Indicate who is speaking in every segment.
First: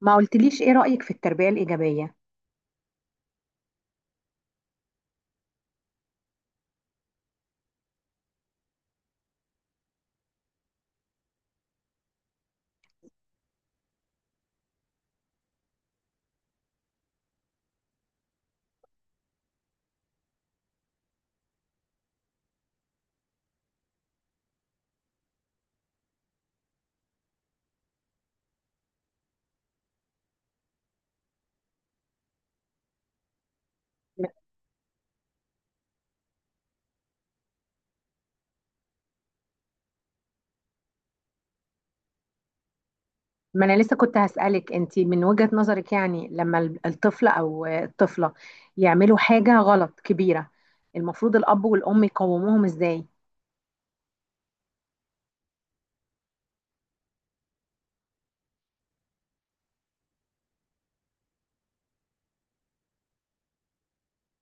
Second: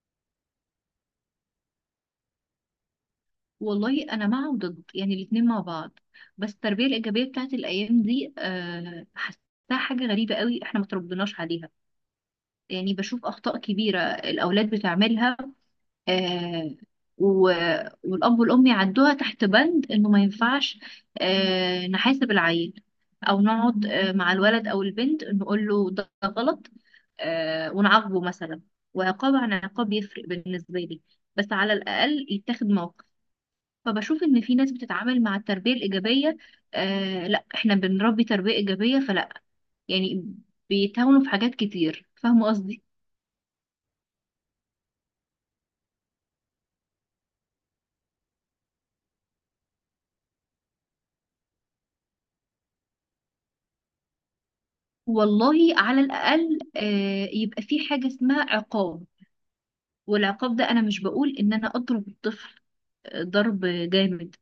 Speaker 1: ما قلتليش ايه رأيك في التربية الإيجابية؟
Speaker 2: والله انا مع وضد، يعني الاتنين مع بعض. بس التربيه الايجابيه بتاعت الايام دي حاساها حاجه غريبه قوي، احنا ما تربناش عليها. يعني بشوف اخطاء كبيره الاولاد بتعملها. أه و... والاب والام يعدوها تحت بند انه ما ينفعش نحاسب العيل، او نقعد مع الولد او البنت نقول له ده غلط، ونعاقبه مثلا. وعقاب عن عقاب يفرق بالنسبه لي، بس على الاقل يتاخد موقف. فبشوف ان في ناس بتتعامل مع التربيه الايجابيه، آه، لا احنا بنربي تربيه ايجابيه، فلا يعني بيتهاونوا في حاجات كتير، فاهمه قصدي.
Speaker 1: ما انا لسه كنت هسألك، انتي من وجهة نظرك لما الطفل او الطفلة يعملوا حاجة غلط كبيرة، المفروض الأب والأم يقوموهم ازاي؟
Speaker 2: والله على الاقل يبقى في حاجه اسمها عقاب، والعقاب ده انا مش بقول ان انا اضرب الطفل ضرب جامد.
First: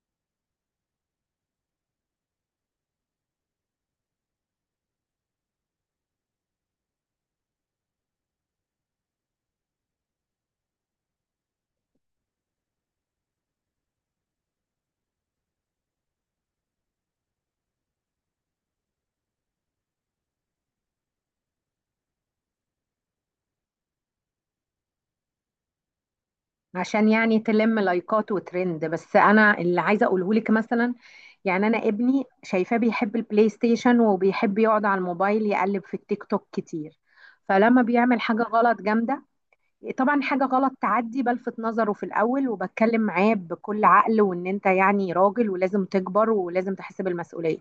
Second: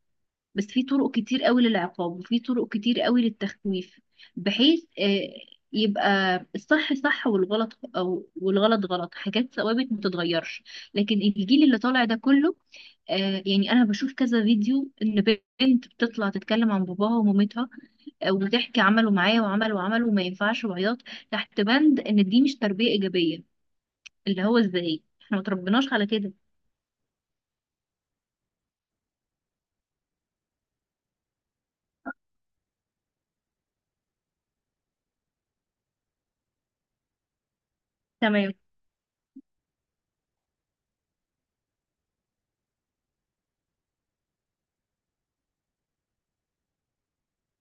Speaker 2: بس في طرق كتير قوي للعقاب، وفي طرق كتير قوي للتخويف، بحيث يبقى الصح صح، والغلط غلط، حاجات ثوابت ما تتغيرش. لكن الجيل اللي طالع ده كله، يعني انا بشوف كذا فيديو ان بنت بتطلع تتكلم عن باباها ومامتها، وبتحكي عملوا معايا وعملوا وعملوا وما ينفعش وعياط، تحت بند ان دي مش تربية ايجابية، اللي هو ازاي؟ احنا ما تربيناش على كده.
Speaker 1: عشان تلم لايكات وترند. بس انا اللي عايزه اقوله لك مثلا، يعني انا ابني شايفاه بيحب البلاي ستيشن وبيحب يقعد على الموبايل يقلب في التيك توك كتير. فلما بيعمل حاجه
Speaker 2: تمام.
Speaker 1: غلط جامده، طبعا حاجه غلط تعدي بلفت نظره في الاول وبتكلم معاه بكل عقل، وان انت يعني راجل ولازم تكبر ولازم تحس بالمسؤوليه.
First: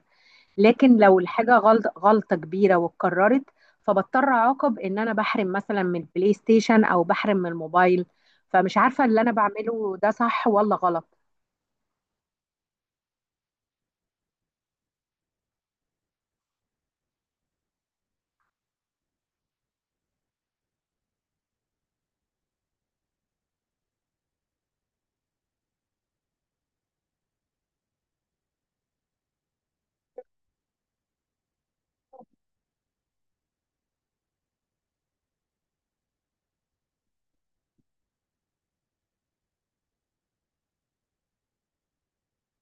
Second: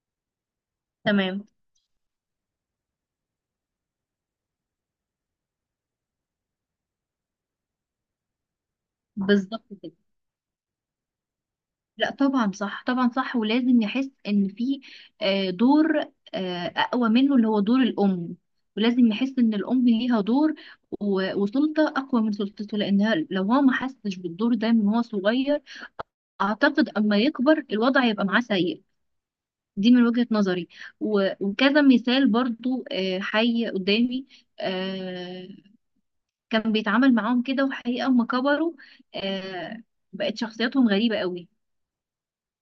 Speaker 1: لكن لو
Speaker 2: تمام.
Speaker 1: الحاجة غلط غلطة كبيرة واتكررت، فبضطر أعاقب، إن أنا بحرم مثلا من البلاي ستيشن أو بحرم من الموبايل. فمش عارفة اللي أنا
Speaker 2: بالظبط كده.
Speaker 1: بعمله ده صح ولا غلط.
Speaker 2: لا طبعا صح، طبعا صح، ولازم نحس ان في دور اقوى منه، اللي هو دور الام، ولازم نحس ان الام ليها دور وسلطه اقوى من سلطته، لانها لو هو ما حسش بالدور ده من هو صغير، اعتقد اما يكبر الوضع يبقى معاه سيء. دي من وجهة نظري. وكذا مثال برضو حي قدامي، آه، كان بيتعامل معاهم كده، وحقيقة اما كبروا، آه، بقت شخصياتهم غريبة قوي.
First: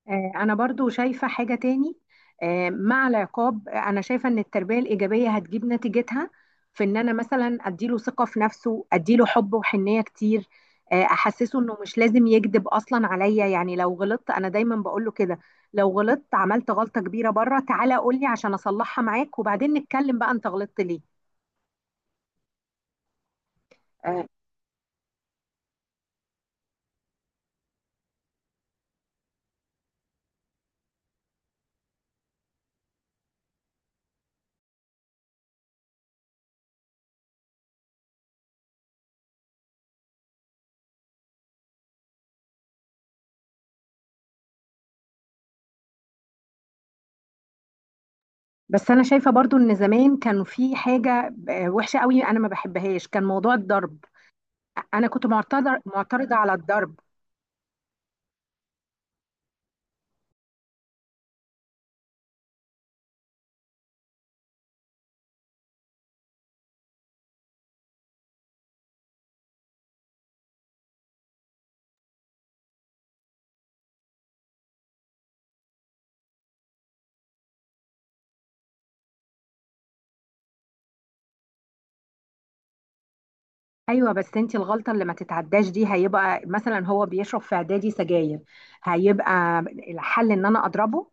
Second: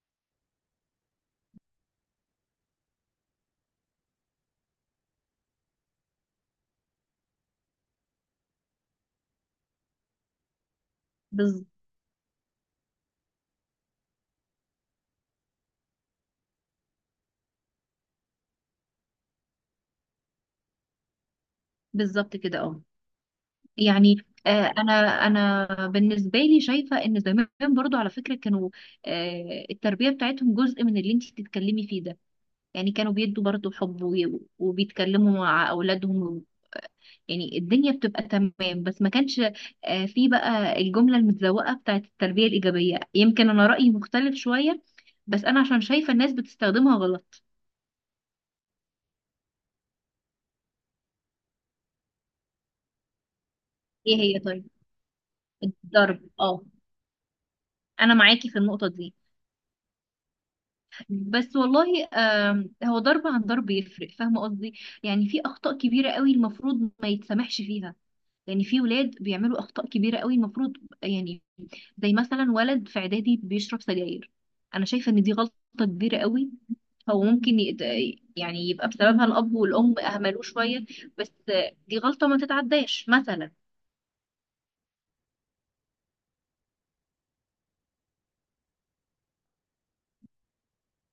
Speaker 1: أنا برضو شايفة حاجة تاني، مع العقاب. أنا شايفة إن التربية الإيجابية هتجيب نتيجتها في إن أنا مثلا أديله ثقة في نفسه، أديله حب وحنية كتير. أحسسه
Speaker 2: بز-
Speaker 1: إنه مش لازم يكذب أصلا عليا. يعني لو غلطت أنا دايما بقوله كده، لو غلطت عملت غلطة كبيرة بره، تعالى قولي عشان أصلحها معاك وبعدين نتكلم بقى أنت غلطت ليه.
Speaker 2: بالظبط كده، اه. يعني.
Speaker 1: آه،
Speaker 2: آه، انا انا بالنسبه لي شايفه ان زمان برضو على فكره كانوا، التربيه بتاعتهم جزء من اللي انت بتتكلمي فيه ده. يعني كانوا بيدوا برضو حب، وبيتكلموا مع اولادهم، يعني الدنيا بتبقى تمام، بس ما كانش في بقى الجمله المتزوقه بتاعت التربيه الايجابيه. يمكن انا رايي مختلف شويه، بس انا عشان شايفه الناس بتستخدمها غلط.
Speaker 1: بس أنا شايفة برضو إن زمان كان في حاجة وحشة قوي أنا ما بحبهاش، كان موضوع الضرب.
Speaker 2: ايه هي طيب؟
Speaker 1: أنا كنت معترضة،
Speaker 2: الضرب،
Speaker 1: معترضة على
Speaker 2: اه.
Speaker 1: الضرب.
Speaker 2: انا معاكي في النقطه دي، بس والله هو ضرب عن ضرب يفرق، فاهمه قصدي. يعني في اخطاء كبيره قوي المفروض ما يتسامحش فيها، يعني في ولاد بيعملوا اخطاء كبيره قوي المفروض يعني، زي مثلا ولد في اعدادي بيشرب سجاير، انا شايفه ان دي غلطه كبيره قوي. هو ممكن يت... يعني يبقى بسببها الاب والام اهملوه شويه، بس دي غلطه ما تتعداش مثلا.
Speaker 1: ايوه، بس انت الغلطه اللي ما تتعداش دي، هيبقى مثلا هو بيشرب في اعدادي سجاير، هيبقى الحل ان انا اضربه؟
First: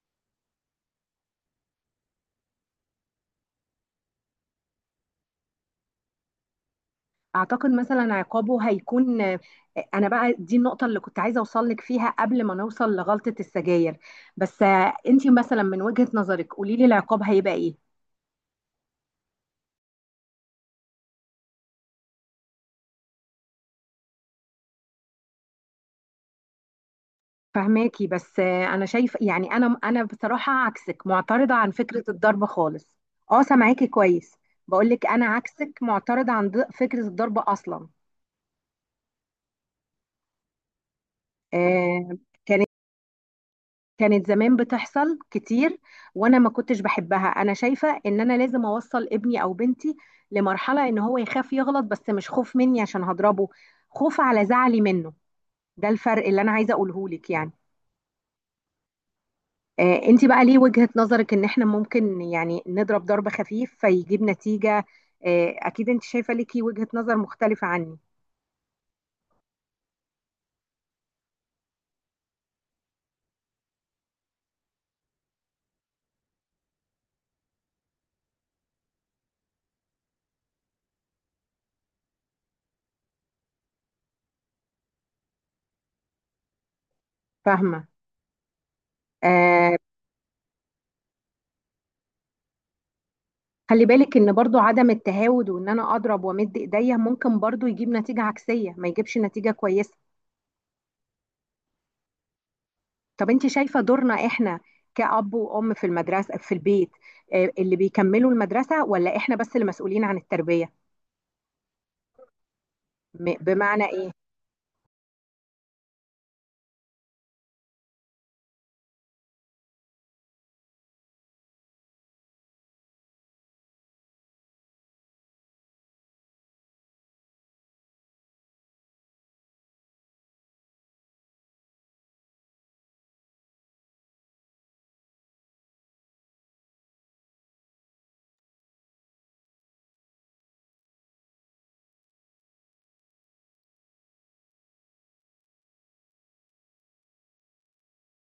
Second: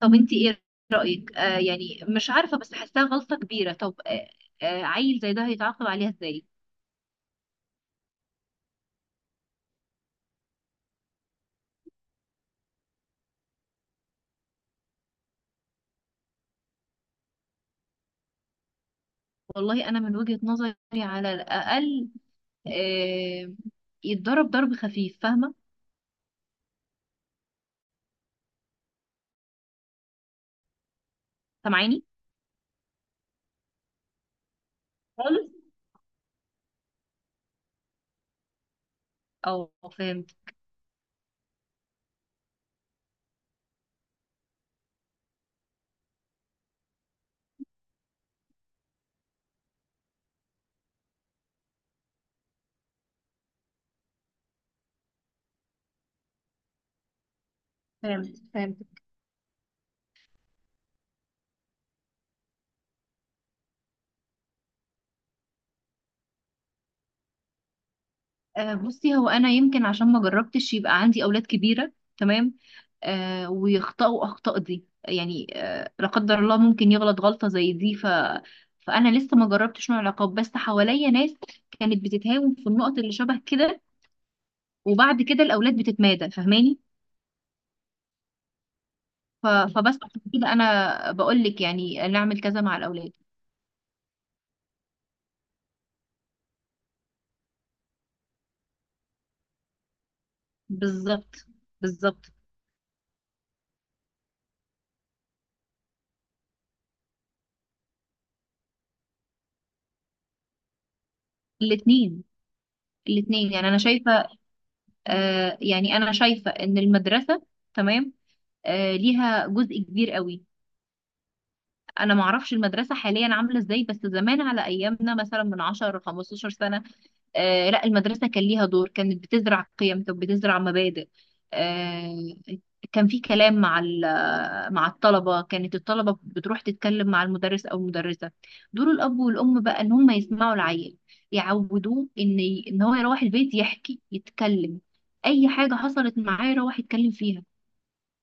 Speaker 2: طب انت ايه رايك؟ يعني مش عارفه، بس حاساها غلطه كبيره. طب عيل زي ده هيتعاقب عليها ازاي؟
Speaker 1: اعتقد مثلا عقابه هيكون، انا بقى دي النقطه اللي كنت عايزه اوصل لك فيها قبل ما نوصل لغلطه السجاير، بس انت مثلا من وجهه نظرك قولي لي العقاب هيبقى ايه.
Speaker 2: والله انا من وجهة نظري على الاقل آه يتضرب ضرب خفيف، فاهمه؟
Speaker 1: فهماكي، بس انا شايف، يعني انا بصراحه عكسك، معترضه عن
Speaker 2: سامعاني؟
Speaker 1: فكره الضرب خالص. اه، سامعاكي كويس. بقول لك انا
Speaker 2: خالص.
Speaker 1: عكسك معترضه عن فكره الضرب اصلا.
Speaker 2: او فهمت.
Speaker 1: آه، كانت زمان بتحصل كتير، وانا ما كنتش بحبها. انا شايفة ان انا لازم اوصل ابني او بنتي لمرحلة ان هو يخاف يغلط، بس مش خوف مني عشان هضربه، خوف على زعلي منه. ده الفرق اللي انا عايزة اقوله لك يعني.
Speaker 2: فهمت.
Speaker 1: آه، انت بقى ليه وجهة نظرك ان احنا ممكن يعني نضرب ضرب خفيف فيجيب نتيجة؟ آه اكيد انت شايفة ليكي وجهة نظر مختلفة عني.
Speaker 2: بصي، هو انا يمكن عشان ما جربتش يبقى عندي اولاد كبيره، تمام، ويخطئوا اخطاء دي، يعني لا قدر الله ممكن يغلط غلطه زي دي. فانا لسه ما جربتش نوع العقاب، بس حواليا ناس كانت بتتهاون في النقط اللي شبه كده، وبعد كده الاولاد بتتمادى، فاهماني؟
Speaker 1: فاهمة. آه،
Speaker 2: فبس عشان كده انا بقول لك يعني نعمل كذا مع الاولاد.
Speaker 1: خلي بالك ان برضو عدم التهاود وان انا اضرب وامد ايديا ممكن برضو يجيب نتيجة عكسية، ما يجيبش نتيجة كويسة.
Speaker 2: بالظبط. بالظبط.
Speaker 1: طب انت شايفة دورنا احنا كأب وأم في المدرسة في البيت، اللي بيكملوا المدرسة، ولا احنا بس اللي مسؤولين عن التربية؟
Speaker 2: الاثنين. الاثنين. يعني انا
Speaker 1: بمعنى ايه؟
Speaker 2: شايفه. يعني انا شايفه ان المدرسه، تمام، ليها جزء كبير قوي. انا ما اعرفش المدرسه حاليا عامله ازاي، بس زمان على ايامنا مثلا من 10 15 سنه، لا المدرسة كان ليها دور، كانت بتزرع قيم، كانت بتزرع مبادئ. آه كان في كلام مع مع الطلبة، كانت الطلبة بتروح تتكلم مع المدرس أو المدرسة. دور الأب والأم بقى إن هم يسمعوا العيل، يعودوه إن إن هو يروح البيت يحكي يتكلم، أي حاجة حصلت معاه يروح يتكلم فيها.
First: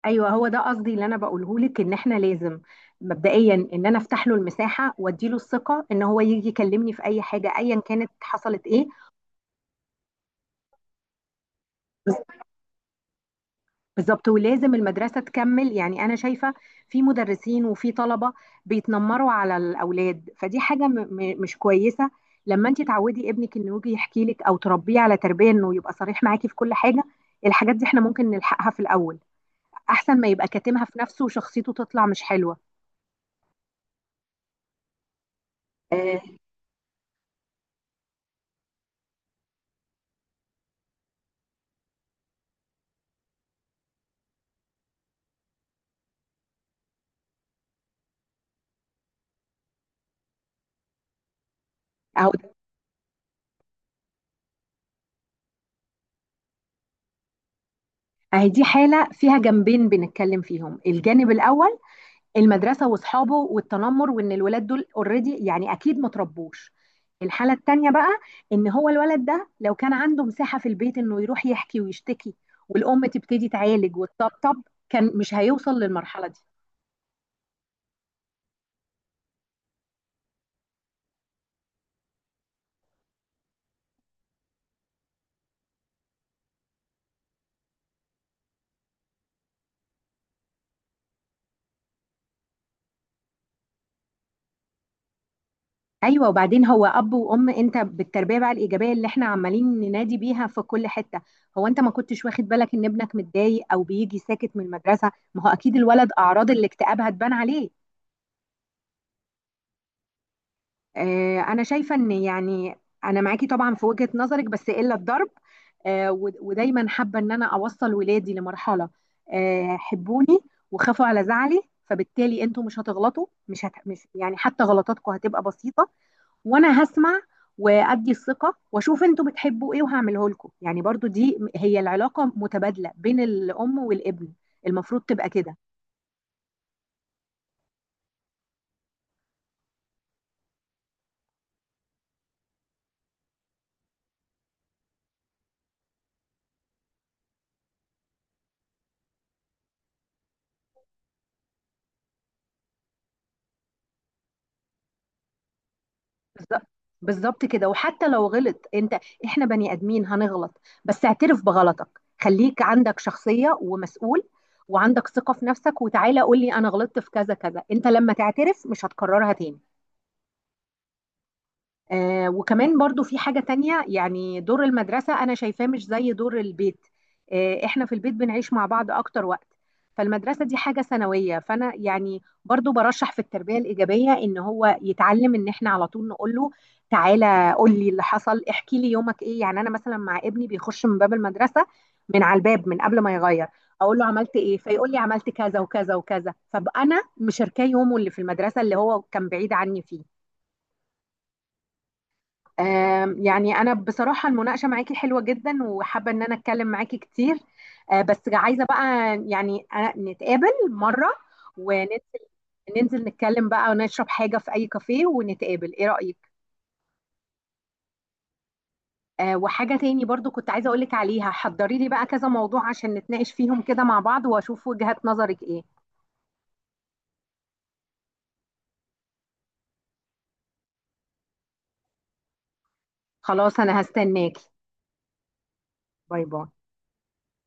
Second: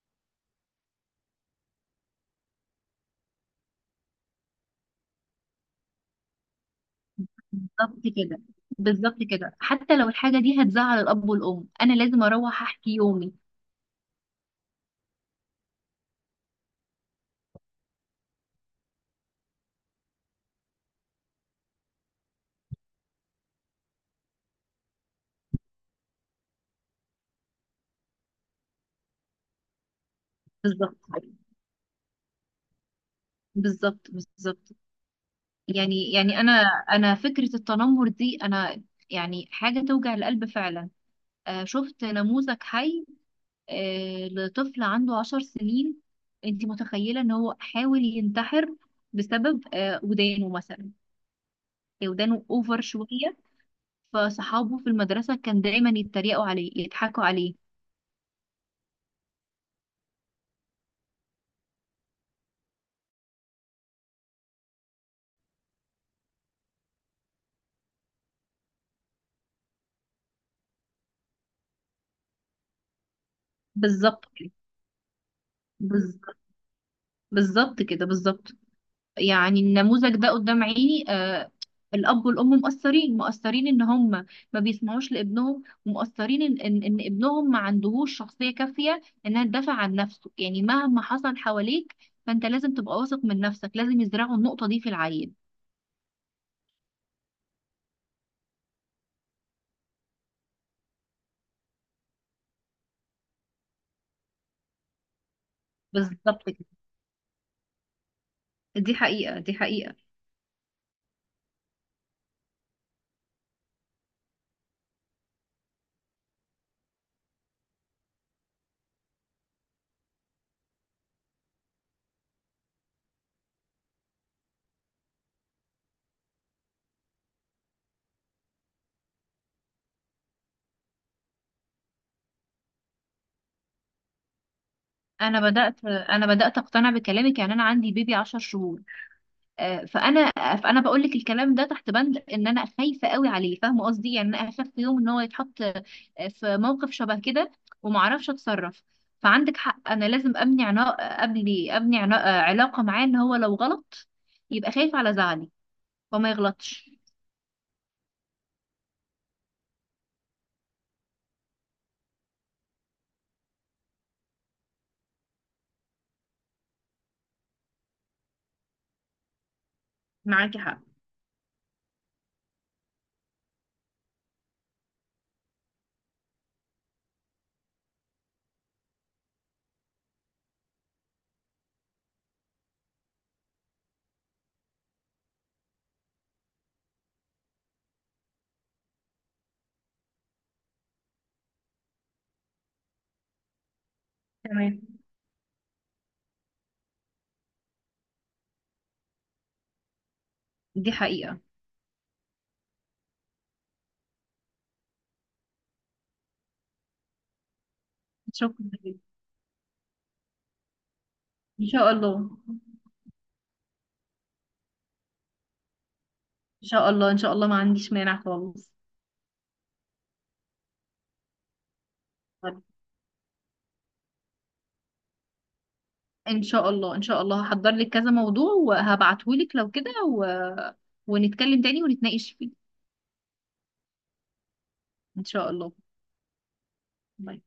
Speaker 1: ايوه، هو ده قصدي اللي انا بقوله لك، ان احنا لازم مبدئيا ان انا افتح له المساحة وادي له الثقة ان هو يجي يكلمني في اي حاجة ايا
Speaker 2: بالظبط
Speaker 1: كانت،
Speaker 2: كده.
Speaker 1: حصلت ايه.
Speaker 2: بالظبط كده، حتى لو الحاجة دي هتزعل الأب والأم أنا لازم أروح أحكي يومي.
Speaker 1: بالظبط، ولازم المدرسة تكمل. يعني أنا شايفة في مدرسين وفي طلبة بيتنمروا على الأولاد، فدي حاجة م م مش كويسة. لما أنت تعودي ابنك إنه يجي يحكي لك، أو تربيه على تربية إنه يبقى صريح معاكي في كل حاجة، الحاجات دي إحنا ممكن نلحقها في الأول، أحسن ما يبقى كاتمها
Speaker 2: بالظبط.
Speaker 1: في نفسه وشخصيته تطلع مش حلوة.
Speaker 2: بالظبط. يعني.
Speaker 1: آه،
Speaker 2: يعني انا فكره التنمر دي انا، يعني حاجه توجع القلب فعلا. شفت نموذج حي، لطفل عنده 10 سنين. انت متخيله ان هو حاول ينتحر بسبب ودانه مثلا،
Speaker 1: أهو.
Speaker 2: ودانه اوفر شويه، فصحابه في المدرسه كان دايما يتريقوا عليه يضحكوا عليه.
Speaker 1: أهي دي حالة فيها جنبين بنتكلم فيهم. الجانب الأول، المدرسه واصحابه والتنمر، وان الولاد دول اوريدي يعني اكيد ما تربوش. الحاله التانيه بقى، ان هو الولد ده لو كان عنده مساحه في البيت انه يروح يحكي ويشتكي والام تبتدي تعالج
Speaker 2: بالظبط كده.
Speaker 1: وتطبطب، كان مش هيوصل للمرحله
Speaker 2: بالظبط.
Speaker 1: دي.
Speaker 2: بالظبط كده. بالظبط. يعني النموذج ده قدام عيني، الأب والأم مقصرين إن هم ما بيسمعوش لابنهم، ومقصرين إن ابنهم ما عندهوش شخصية كافية إنها تدافع عن نفسه. يعني مهما حصل حواليك فأنت لازم تبقى واثق من نفسك، لازم يزرعوا النقطة دي في العيل.
Speaker 1: ايوه، وبعدين هو اب وام، انت بالتربيه بقى الايجابيه اللي احنا عمالين ننادي بيها في كل حته، هو انت ما كنتش واخد بالك ان ابنك متضايق او بيجي ساكت من المدرسه؟ ما هو اكيد الولد
Speaker 2: بالظبط
Speaker 1: اعراض
Speaker 2: كده.
Speaker 1: الاكتئاب هتبان عليه.
Speaker 2: دي حقيقة. دي حقيقة.
Speaker 1: انا شايفه ان يعني انا معاكي طبعا في وجهه نظرك بس الا الضرب. ودايما حابه ان انا اوصل ولادي لمرحله حبوني وخافوا على زعلي، فبالتالي انتوا مش هتغلطوا، مش مش يعني حتى غلطاتكم هتبقى بسيطه، وانا هسمع وادي الثقه واشوف انتوا بتحبوا ايه وهعمله لكم. يعني برضو دي هي العلاقه متبادله بين الام والابن، المفروض تبقى
Speaker 2: أنا
Speaker 1: كده.
Speaker 2: بدأت أنا بدأت أقتنع بكلامك. يعني أنا عندي بيبي 10 شهور، آه، فانا فانا بقول لك الكلام ده تحت بند ان انا خايفه قوي عليه، فاهمه قصدي. يعني انا اخاف في يوم ان هو يتحط في موقف شبه كده وما اعرفش اتصرف. فعندك حق، انا لازم ابني عنا، ابني عنا علاقه معاه ان هو لو غلط يبقى خايف على زعلي وما
Speaker 1: بالظبط.
Speaker 2: يغلطش.
Speaker 1: بالظبط كده. وحتى لو غلط انت، احنا بني ادمين هنغلط، بس اعترف بغلطك، خليك عندك شخصية ومسؤول، وعندك ثقة في نفسك، وتعالى قول لي انا غلطت في كذا كذا. انت لما تعترف مش هتكررها تاني.
Speaker 2: معاكي حق.
Speaker 1: آه، وكمان برضو في حاجة تانية، يعني دور المدرسة أنا شايفاه مش زي دور البيت. آه، إحنا في البيت بنعيش مع بعض أكتر وقت، فالمدرسة دي حاجة ثانوية. فأنا يعني برضو برشح في التربية الإيجابية إن هو يتعلم إن إحنا على طول نقول له تعالى قول لي اللي حصل، احكي لي يومك إيه. يعني أنا مثلا مع ابني، بيخش من باب المدرسة من على الباب من قبل ما يغير اقول له عملت ايه،
Speaker 2: تمام.
Speaker 1: فيقول لي عملت كذا وكذا وكذا، فانا مشاركاه يومه اللي في المدرسه اللي هو كان بعيد عني فيه.
Speaker 2: دي حقيقه.
Speaker 1: يعني أنا بصراحة المناقشة معاكي حلوة جدا، وحابة إن أنا أتكلم معاكي كتير. بس
Speaker 2: شكرا
Speaker 1: عايزة بقى
Speaker 2: جداً.
Speaker 1: يعني أنا نتقابل مرة
Speaker 2: ان شاء
Speaker 1: وننزل،
Speaker 2: الله.
Speaker 1: ننزل نتكلم بقى ونشرب حاجة في أي كافيه ونتقابل، إيه رأيك؟
Speaker 2: ان شاء الله، ان شاء الله ما عنديش مانع خالص.
Speaker 1: وحاجة تاني برضو كنت عايزة أقولك عليها، حضري لي بقى كذا موضوع عشان نتناقش فيهم كده مع بعض وأشوف وجهات نظرك إيه.
Speaker 2: ان شاء الله. ان شاء الله هحضر لك كذا موضوع وهبعتهولك لو كده، ونتكلم تاني ونتناقش فيه.
Speaker 1: خلاص، أنا هستناكي.
Speaker 2: ان شاء الله.
Speaker 1: باي باي.
Speaker 2: باي.